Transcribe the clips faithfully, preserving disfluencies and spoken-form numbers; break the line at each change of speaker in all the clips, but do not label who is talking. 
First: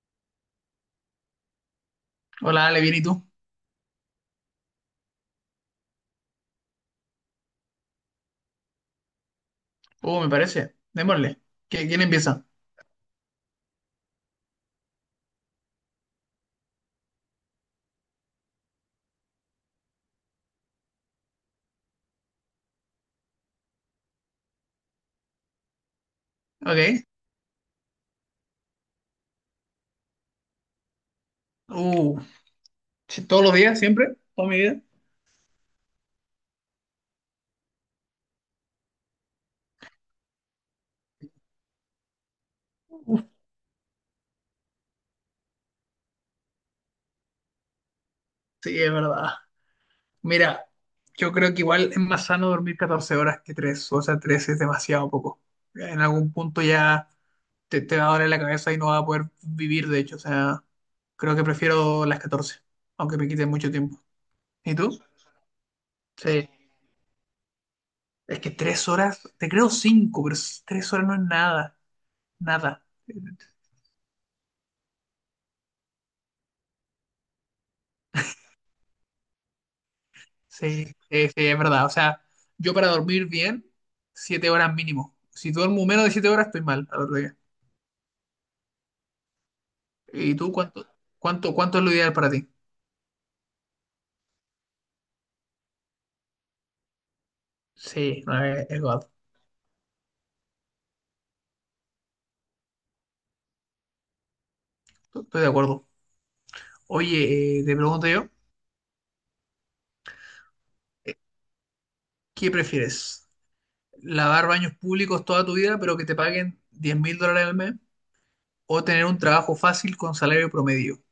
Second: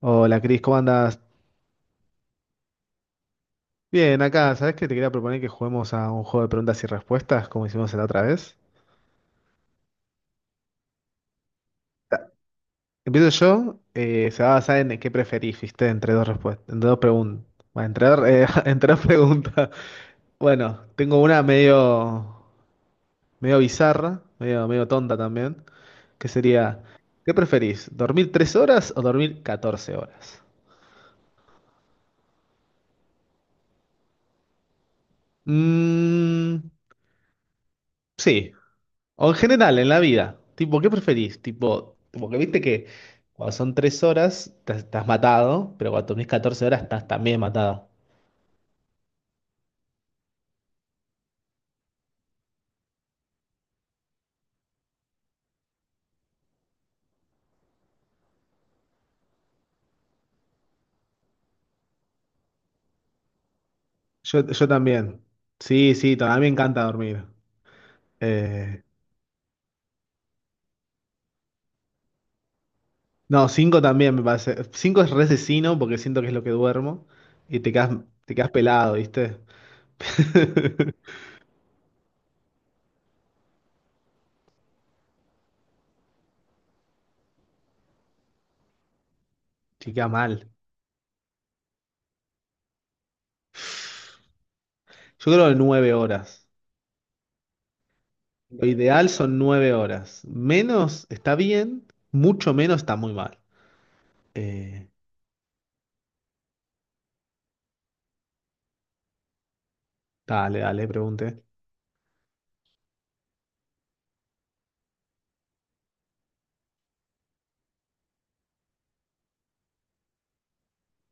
Hola Cris, ¿cómo andás?
Hola, Ale, bien, ¿y tú?
Bien, acá, ¿sabés que te quería proponer que juguemos a un juego de preguntas y respuestas como hicimos la otra vez?
Uh, me parece. Démosle. ¿Qui- ¿Quién
Ta-
empieza?
Empiezo yo, eh, se va a basar en qué preferís, ¿viste? Entre dos respuestas, entre dos preguntas. Entre, dos eh, Entre dos preguntas. Bueno, tengo una medio, medio bizarra, medio, medio tonta también, que sería,
Ok.
¿qué preferís? ¿Dormir tres horas o dormir catorce horas?
Uh, sí, todos los días, siempre, toda mi vida.
Mmm, sí. O en general, en la vida. Tipo, ¿qué preferís? Tipo, porque viste que
Uf,
cuando son tres horas te- estás matado, pero cuando dormís catorce horas estás también matado.
sí, es verdad. Mira, yo creo que igual es más sano dormir catorce horas que tres. O sea, tres es demasiado poco. En algún punto ya te, te va a doler la cabeza y no vas a poder vivir, de hecho. O sea, creo que prefiero las catorce, aunque me quite mucho tiempo.
Yo, yo
¿Y tú?
también. Sí, sí, también me
Sí.
encanta dormir.
Es que
Eh,
tres horas, te creo cinco, pero s- tres horas no es nada. Nada.
no, cinco también me parece. Cinco es resesino porque siento que es lo que duermo y te quedas, te quedas pelado, ¿viste?
Sí, sí, sí, es verdad. O sea, yo para dormir bien, siete horas mínimo. Si duermo menos de siete horas, estoy mal al otro día.
Te queda
¿Y
mal.
tú cuánto, cuánto, cuánto es lo ideal para ti?
Yo creo que nueve horas.
Sí, no,
Lo
es, es God.
ideal son nueve horas. Menos está bien, mucho menos está muy mal. Eh,
Estoy de acuerdo. Oye, eh, te pregunto yo,
Dale, dale, pregunte.
¿qué prefieres? ¿Lavar baños públicos toda tu vida, pero que te paguen diez mil dólares al mes? ¿O tener un trabajo fácil con salario promedio?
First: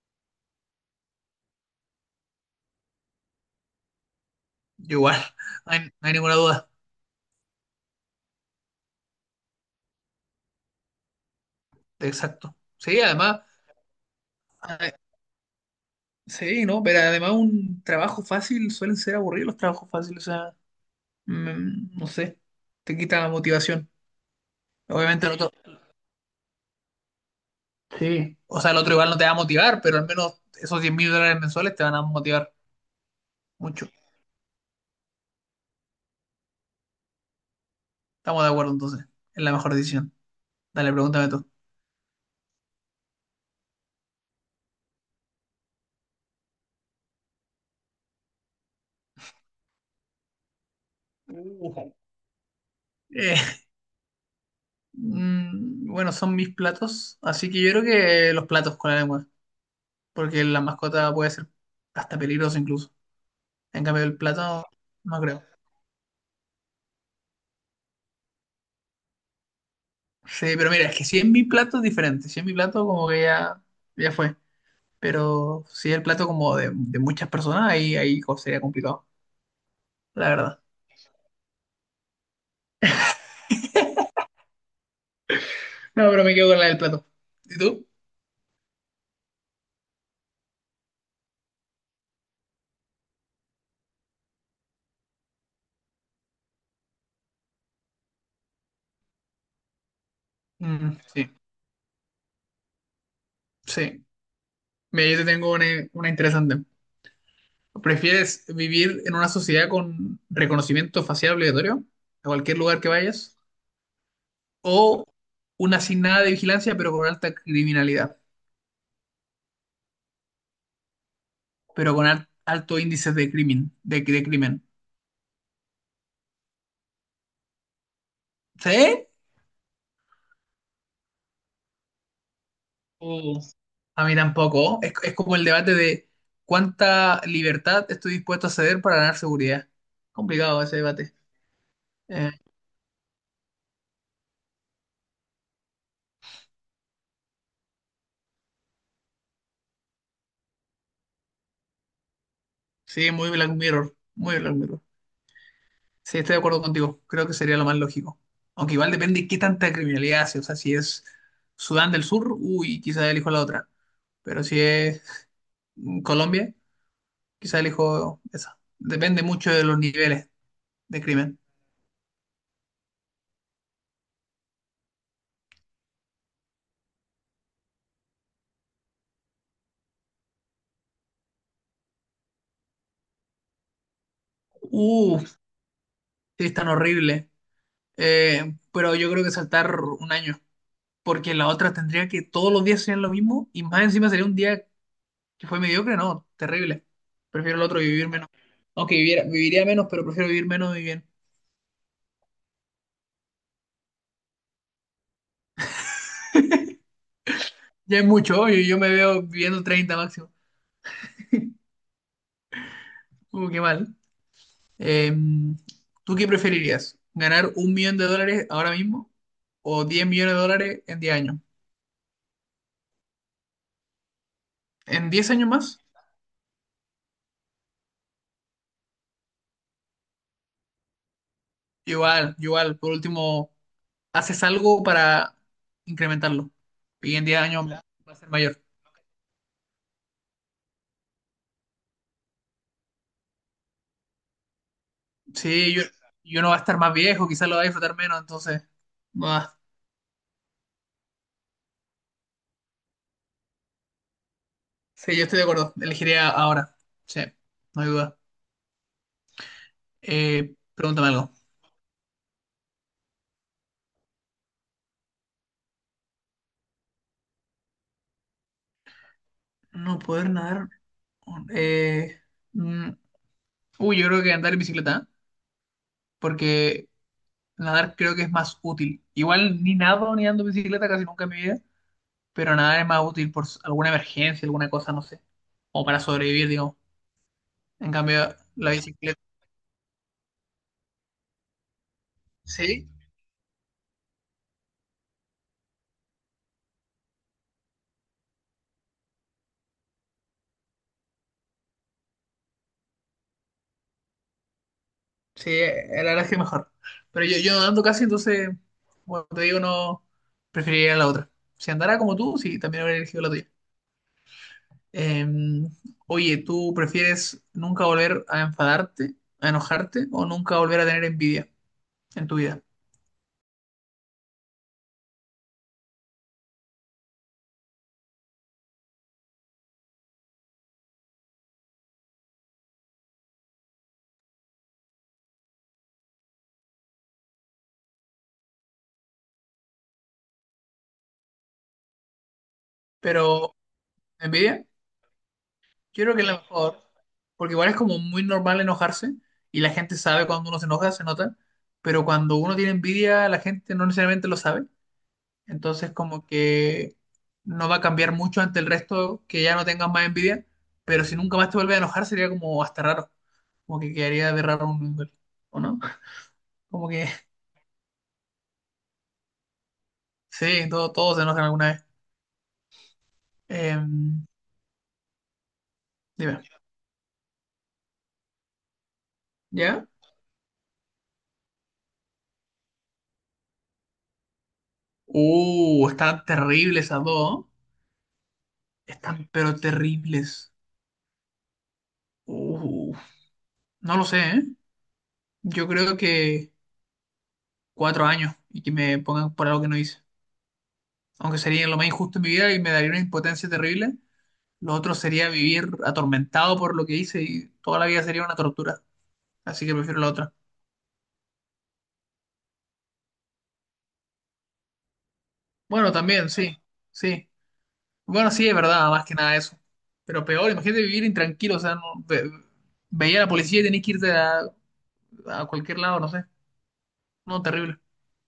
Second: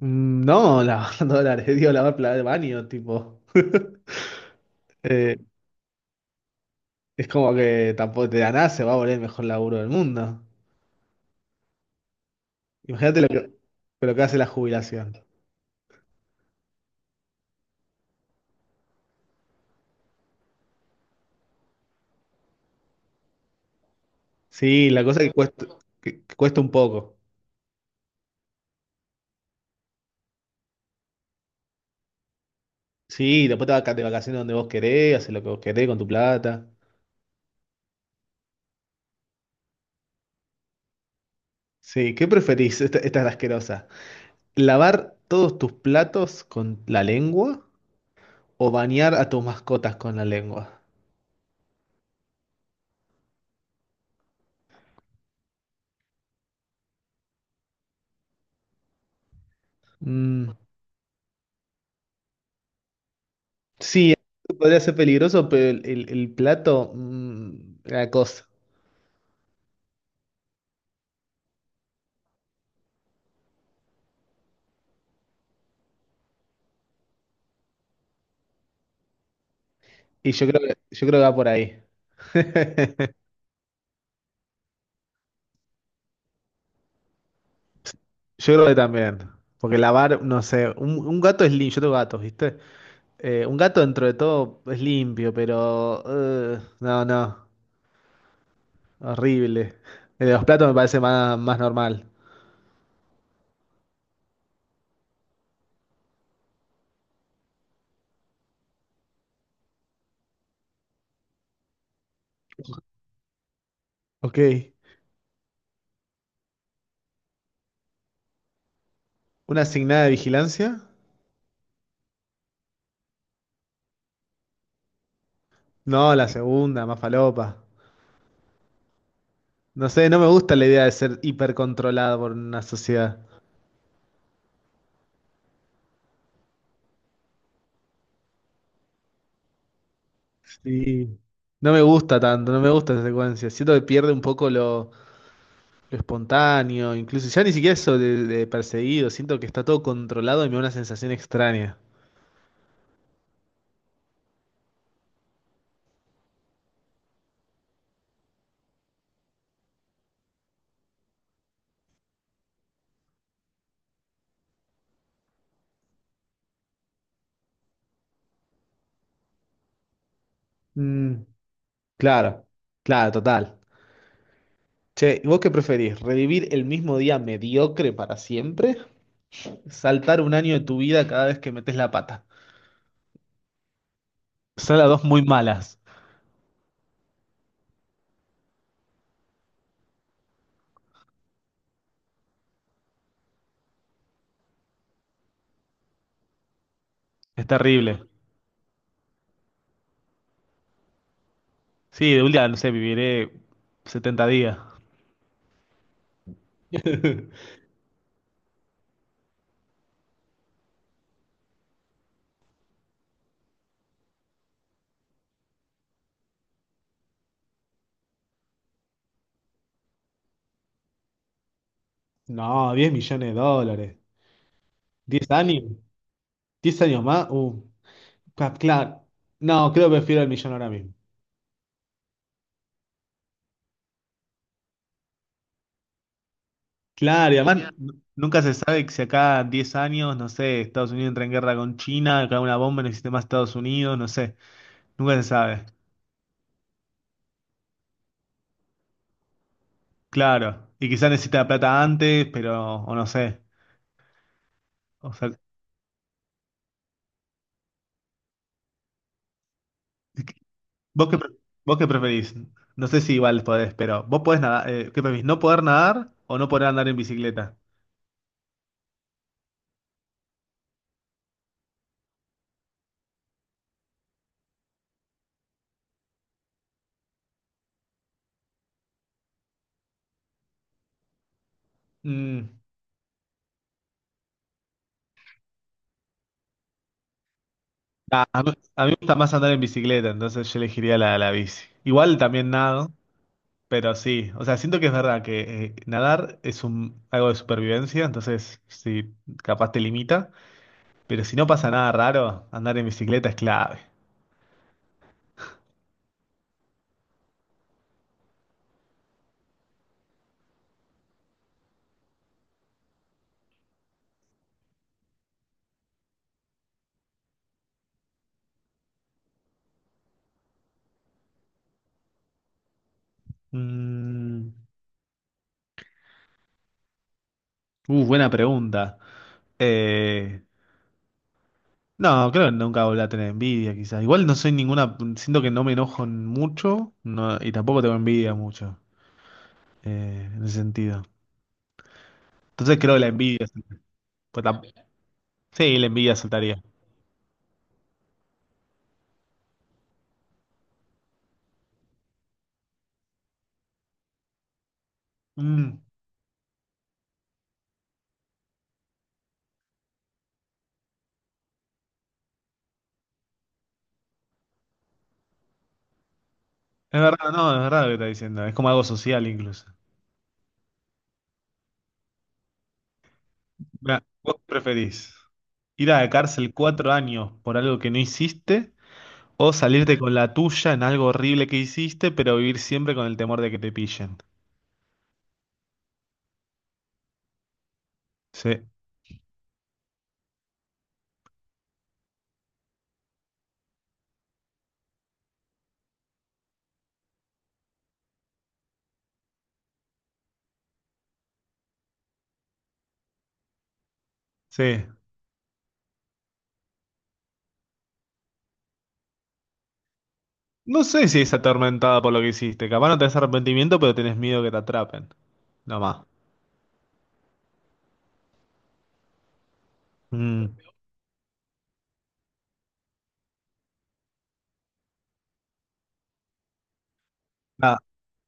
Mm, No, lavar dólares, digo, lavar plata de baño, tipo.
Yo igual,
Eh,
no hay, no hay ninguna duda.
es como que tampoco te da nada, se va a volver el mejor laburo del mundo.
Exacto. Sí,
Imagínate lo
además,
que, lo que hace la jubilación.
sí, no, pero además un trabajo fácil suelen ser aburridos los trabajos fáciles, o sea, mm, no sé, te quita la motivación.
Sí, la cosa
Obviamente
que
el otro,
cuesta, que, que cuesta un poco.
sí, o sea, el otro igual no te va a motivar, pero al menos esos diez mil dólares mensuales te van a motivar
Sí, después te vas
mucho.
de vacaciones donde vos querés, haces lo que vos querés con tu plata.
Estamos de acuerdo entonces, es la mejor decisión. Dale, pregúntame tú.
Sí, ¿qué preferís? Esta, esta es la asquerosa. ¿Lavar todos tus platos con la lengua o bañar a tus mascotas con la lengua?
Ujú. Eh, mm, bueno, son mis platos, así que yo creo que los platos con la lengua, porque
Mm,
la mascota puede ser hasta peligroso incluso. En cambio,
Sí,
el plato
podría ser
no creo.
peligroso, pero el, el- el plato, mm, la cosa.
Sí, pero mira, es que si es mi plato es diferente. Si es mi plato, como que ya, ya fue. Pero si es el plato como de, de muchas personas, ahí, ahí co- sería complicado, la
Y yo creo
verdad.
que, yo creo que va por ahí.
No, pero me quedo con la del plato. ¿Y tú?
Yo creo que también. Porque lavar, no sé, un, un gato es limpio, yo tengo gatos, ¿viste? Eh, un gato dentro de todo es limpio, pero. Eh, no, no, horrible. El de los platos me
Mm,
parece
sí,
más, más normal.
sí. Mira, yo te tengo una, una interesante. ¿Prefieres vivir en una sociedad con reconocimiento facial obligatorio a cualquier lugar que vayas?
Ok.
¿O una sin nada de vigilancia, pero con alta criminalidad?
¿Una asignada de vigilancia?
Pero con al- alto índice de crimen, de, de crimen.
No, la segunda, más falopa.
¿Sí?
No sé, no me gusta la idea de ser hipercontrolado por una sociedad.
Sí. A mí tampoco. Es, es como el debate de cuánta libertad estoy dispuesto a ceder para ganar seguridad. Complicado ese debate.
Sí. No me gusta
Eh,
tanto, no me gusta esa secuencia. Siento que pierde un poco lo, lo espontáneo, incluso ya ni siquiera eso de, de perseguido. Siento que está todo controlado y me da una sensación extraña.
sí, muy Black Mirror. Muy Black Mirror. Sí, estoy de acuerdo contigo. Creo que sería lo más lógico. Aunque igual depende qué tanta criminalidad hace. O sea, si es Sudán del Sur, uy, quizá elijo la otra. Pero si es mm, Colombia, quizá elijo esa. Depende mucho de los niveles de
Mm,
crimen.
claro, claro, total. Che, ¿y ¿vos qué preferís? ¿Revivir el mismo día mediocre para siempre? ¿Saltar un año de tu vida cada vez que metes la pata? Son las dos
Uh,
muy malas.
sí, es tan horrible. Eh, pero yo creo que saltar un año. Porque la otra tendría que todos los días serían lo mismo y más encima sería un día que fue mediocre, no, terrible.
Es
Prefiero el otro
terrible.
vivir menos. Aunque viviera, viviría menos, pero prefiero vivir menos y bien.
Sí, de un día, no sé, viviré setenta días.
Ya es mucho, yo, yo me veo viviendo treinta máximo. Uh, qué mal. Eh, ¿tú qué preferirías? ¿Ganar un millón de dólares ahora mismo o diez millones de dólares en diez años?
No, diez millones de dólares.
¿En
¿Diez
diez años
años?
más?
¿Diez años más? Uh, ca- claro. No, creo que prefiero el millón ahora mismo.
Igual, igual. Por último, haces algo para incrementarlo. Y en
Claro, y
diez
además
años va
n-
a ser
nunca se
mayor.
sabe que si acá diez años, no sé, Estados Unidos entra en guerra con China, cae una bomba en el sistema de Estados Unidos, no sé, nunca se sabe.
Sí, yo, y uno va a estar más viejo, quizás lo va a disfrutar menos, entonces. Bah,
Claro, y quizás necesita la plata antes, pero, o no sé. O
sí, yo
sea,
estoy de acuerdo. Elegiría ahora. Sí, no hay duda. Eh,
¿vos
pregúntame
qué, pre-
algo.
vos qué preferís? No sé si igual podés, pero vos podés nadar, eh, ¿qué preferís? ¿No poder nadar o no poder andar en bicicleta?
No poder nadar. Eh, mm, uy, yo creo que andar en bicicleta, ¿eh? Porque nadar creo que es más útil. Igual ni nado ni ando en bicicleta casi nunca en mi vida,
Mm,
pero nadar es más útil por s- alguna emergencia, alguna cosa, no sé. O para sobrevivir, digamos. En
nah,
cambio,
a mí,
la
a mí me gusta
bicicleta.
más andar en bicicleta, entonces yo elegiría la, la bici. Igual también
Sí,
nado. Pero sí, o sea, siento que es verdad que eh, nadar es un, algo de supervivencia, entonces sí, capaz te limita, pero si no pasa nada raro, andar en bicicleta es clave.
sí, eh, la verdad es que mejor. Pero yo, yo no ando casi, entonces, bueno, te digo, no preferiría la otra. Si andara como tú, sí, también habría elegido la tuya. Eh, oye, ¿tú prefieres nunca volver a enfadarte, a enojarte o nunca volver a tener envidia en tu vida?
Mm, uh, buena pregunta. Eh, no, creo que nunca volví a tener envidia, quizás. Igual no soy ninguna, siento que no me enojo mucho, no, y tampoco tengo envidia mucho, eh, en ese sentido. Entonces creo que la envidia,
Pero,
pues, tam-
¿envidia?
sí, la
Yo creo
envidia
que es la
saltaría.
mejor, porque igual es como muy normal enojarse y la gente sabe cuando uno se enoja, se nota, pero cuando uno tiene envidia, la gente no necesariamente lo sabe.
Mm,
Entonces, como que no va a cambiar mucho ante el resto que ya no tengas más envidia, pero si nunca más te vuelve a enojar sería como hasta raro, como que quedaría de raro un nivel, ¿o no? Como
es
que
verdad, no, es verdad lo que está diciendo, es como algo social incluso.
sí, todo, todos se enojan alguna vez. Eh,
Mirá, ¿vos qué preferís? ¿Ir a la
dime,
cárcel cuatro años por algo que no hiciste? ¿O
¿ya?
salirte con la tuya en algo horrible que hiciste, pero vivir siempre con el temor de que te pillen?
Uh, están terribles esas dos, ¿no?
Sí,
Están pero terribles. Uh, no lo sé, ¿eh? Yo creo que cuatro años y que me pongan por algo que no hice. Aunque sería lo más injusto en mi vida y me daría una impotencia terrible. Lo
sí.
otro sería vivir atormentado por lo que hice y toda la vida sería una tortura. Así que prefiero la otra.
No sé si es atormentada por lo que hiciste. Capaz no tenés arrepentimiento, pero tenés miedo que te atrapen. No
Bueno,
más.
también, sí, sí. Bueno, sí, es verdad, más que nada eso. Pero peor,
Mm.
imagínate vivir intranquilo, o sea, no, ve- veía a la policía y tenías que irte a, a cualquier lado, no sé. No,
Nada.
terrible.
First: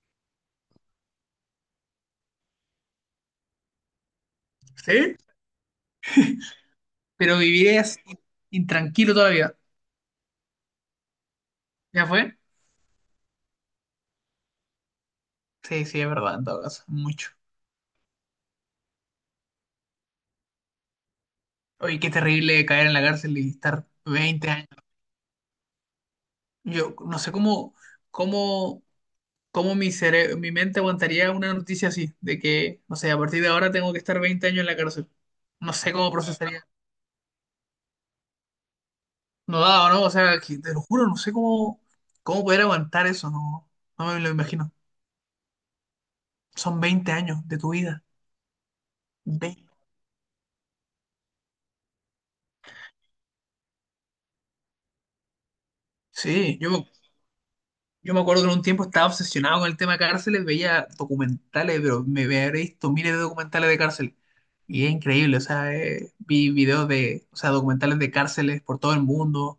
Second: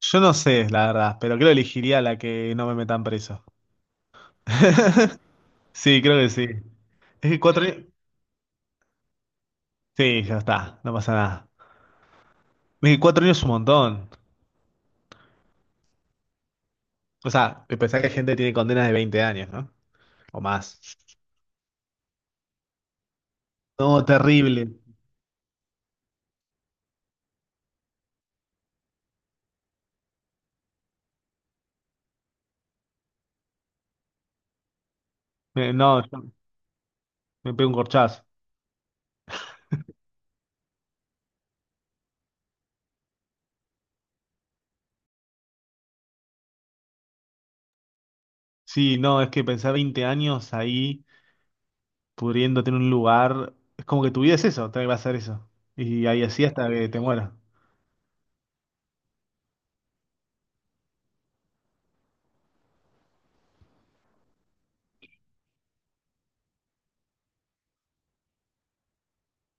Yo no sé, la verdad, pero creo que elegiría la que no me metan preso.
¿Sí?
Sí, creo que sí. Es
Pero
que cuatro años.
vivirías intranquilo toda la vida.
Sí, ya está, no pasa nada.
¿Ya fue?
Es que cuatro años es un montón.
Sí, sí, es verdad, en todo caso,
O
mucho.
sea, pensar que gente tiene condenas de veinte años, ¿no? O más.
Oye, qué terrible caer en la cárcel y estar
No,
veinte años.
terrible.
Yo no sé cómo, cómo ¿Cómo mi cere- mi mente aguantaría una noticia así? De que, no sé, a partir de ahora tengo que estar veinte años en la cárcel.
Eh,
No sé
no,
cómo
yo
procesaría.
me pego un corchazo.
No da, ¿no? O sea, que- te lo juro, no sé cómo, cómo poder aguantar eso. No, no me lo imagino. Son veinte años de tu vida.
Sí, no, es que
veinte.
pensar veinte años ahí pudriéndote en un lugar, es como que tu vida es eso, te va a hacer eso. Y ahí así
Sí,
hasta
yo me,
que te mueras.
yo me acuerdo que en un tiempo estaba obsesionado con el tema cárceles, veía documentales, pero me me habré visto miles de documentales de cárcel. Y es increíble, o sea, eh, vi videos de, o sea, documentales de cárceles por todo el mundo,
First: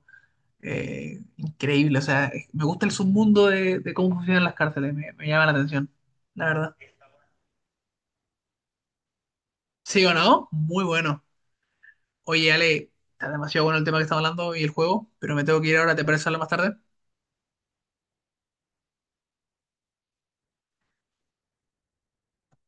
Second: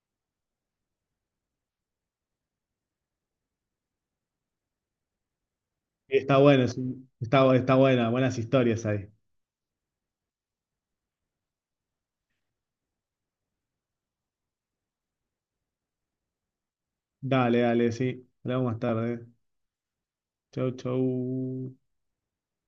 eh, increíble. O sea, es- me gusta el submundo de, de, cómo funcionan las cárceles, me, me llama la atención,
Está
la
bueno,
verdad.
es un- está, está buena, buenas historias ahí.
¿Sí o no? Muy bueno. Oye, Ale, está demasiado bueno el tema que estamos hablando y el juego, pero me tengo que ir ahora, ¿te parece hablar más tarde?
Dale, dale, sí. Hablamos más tarde. Chau, chau.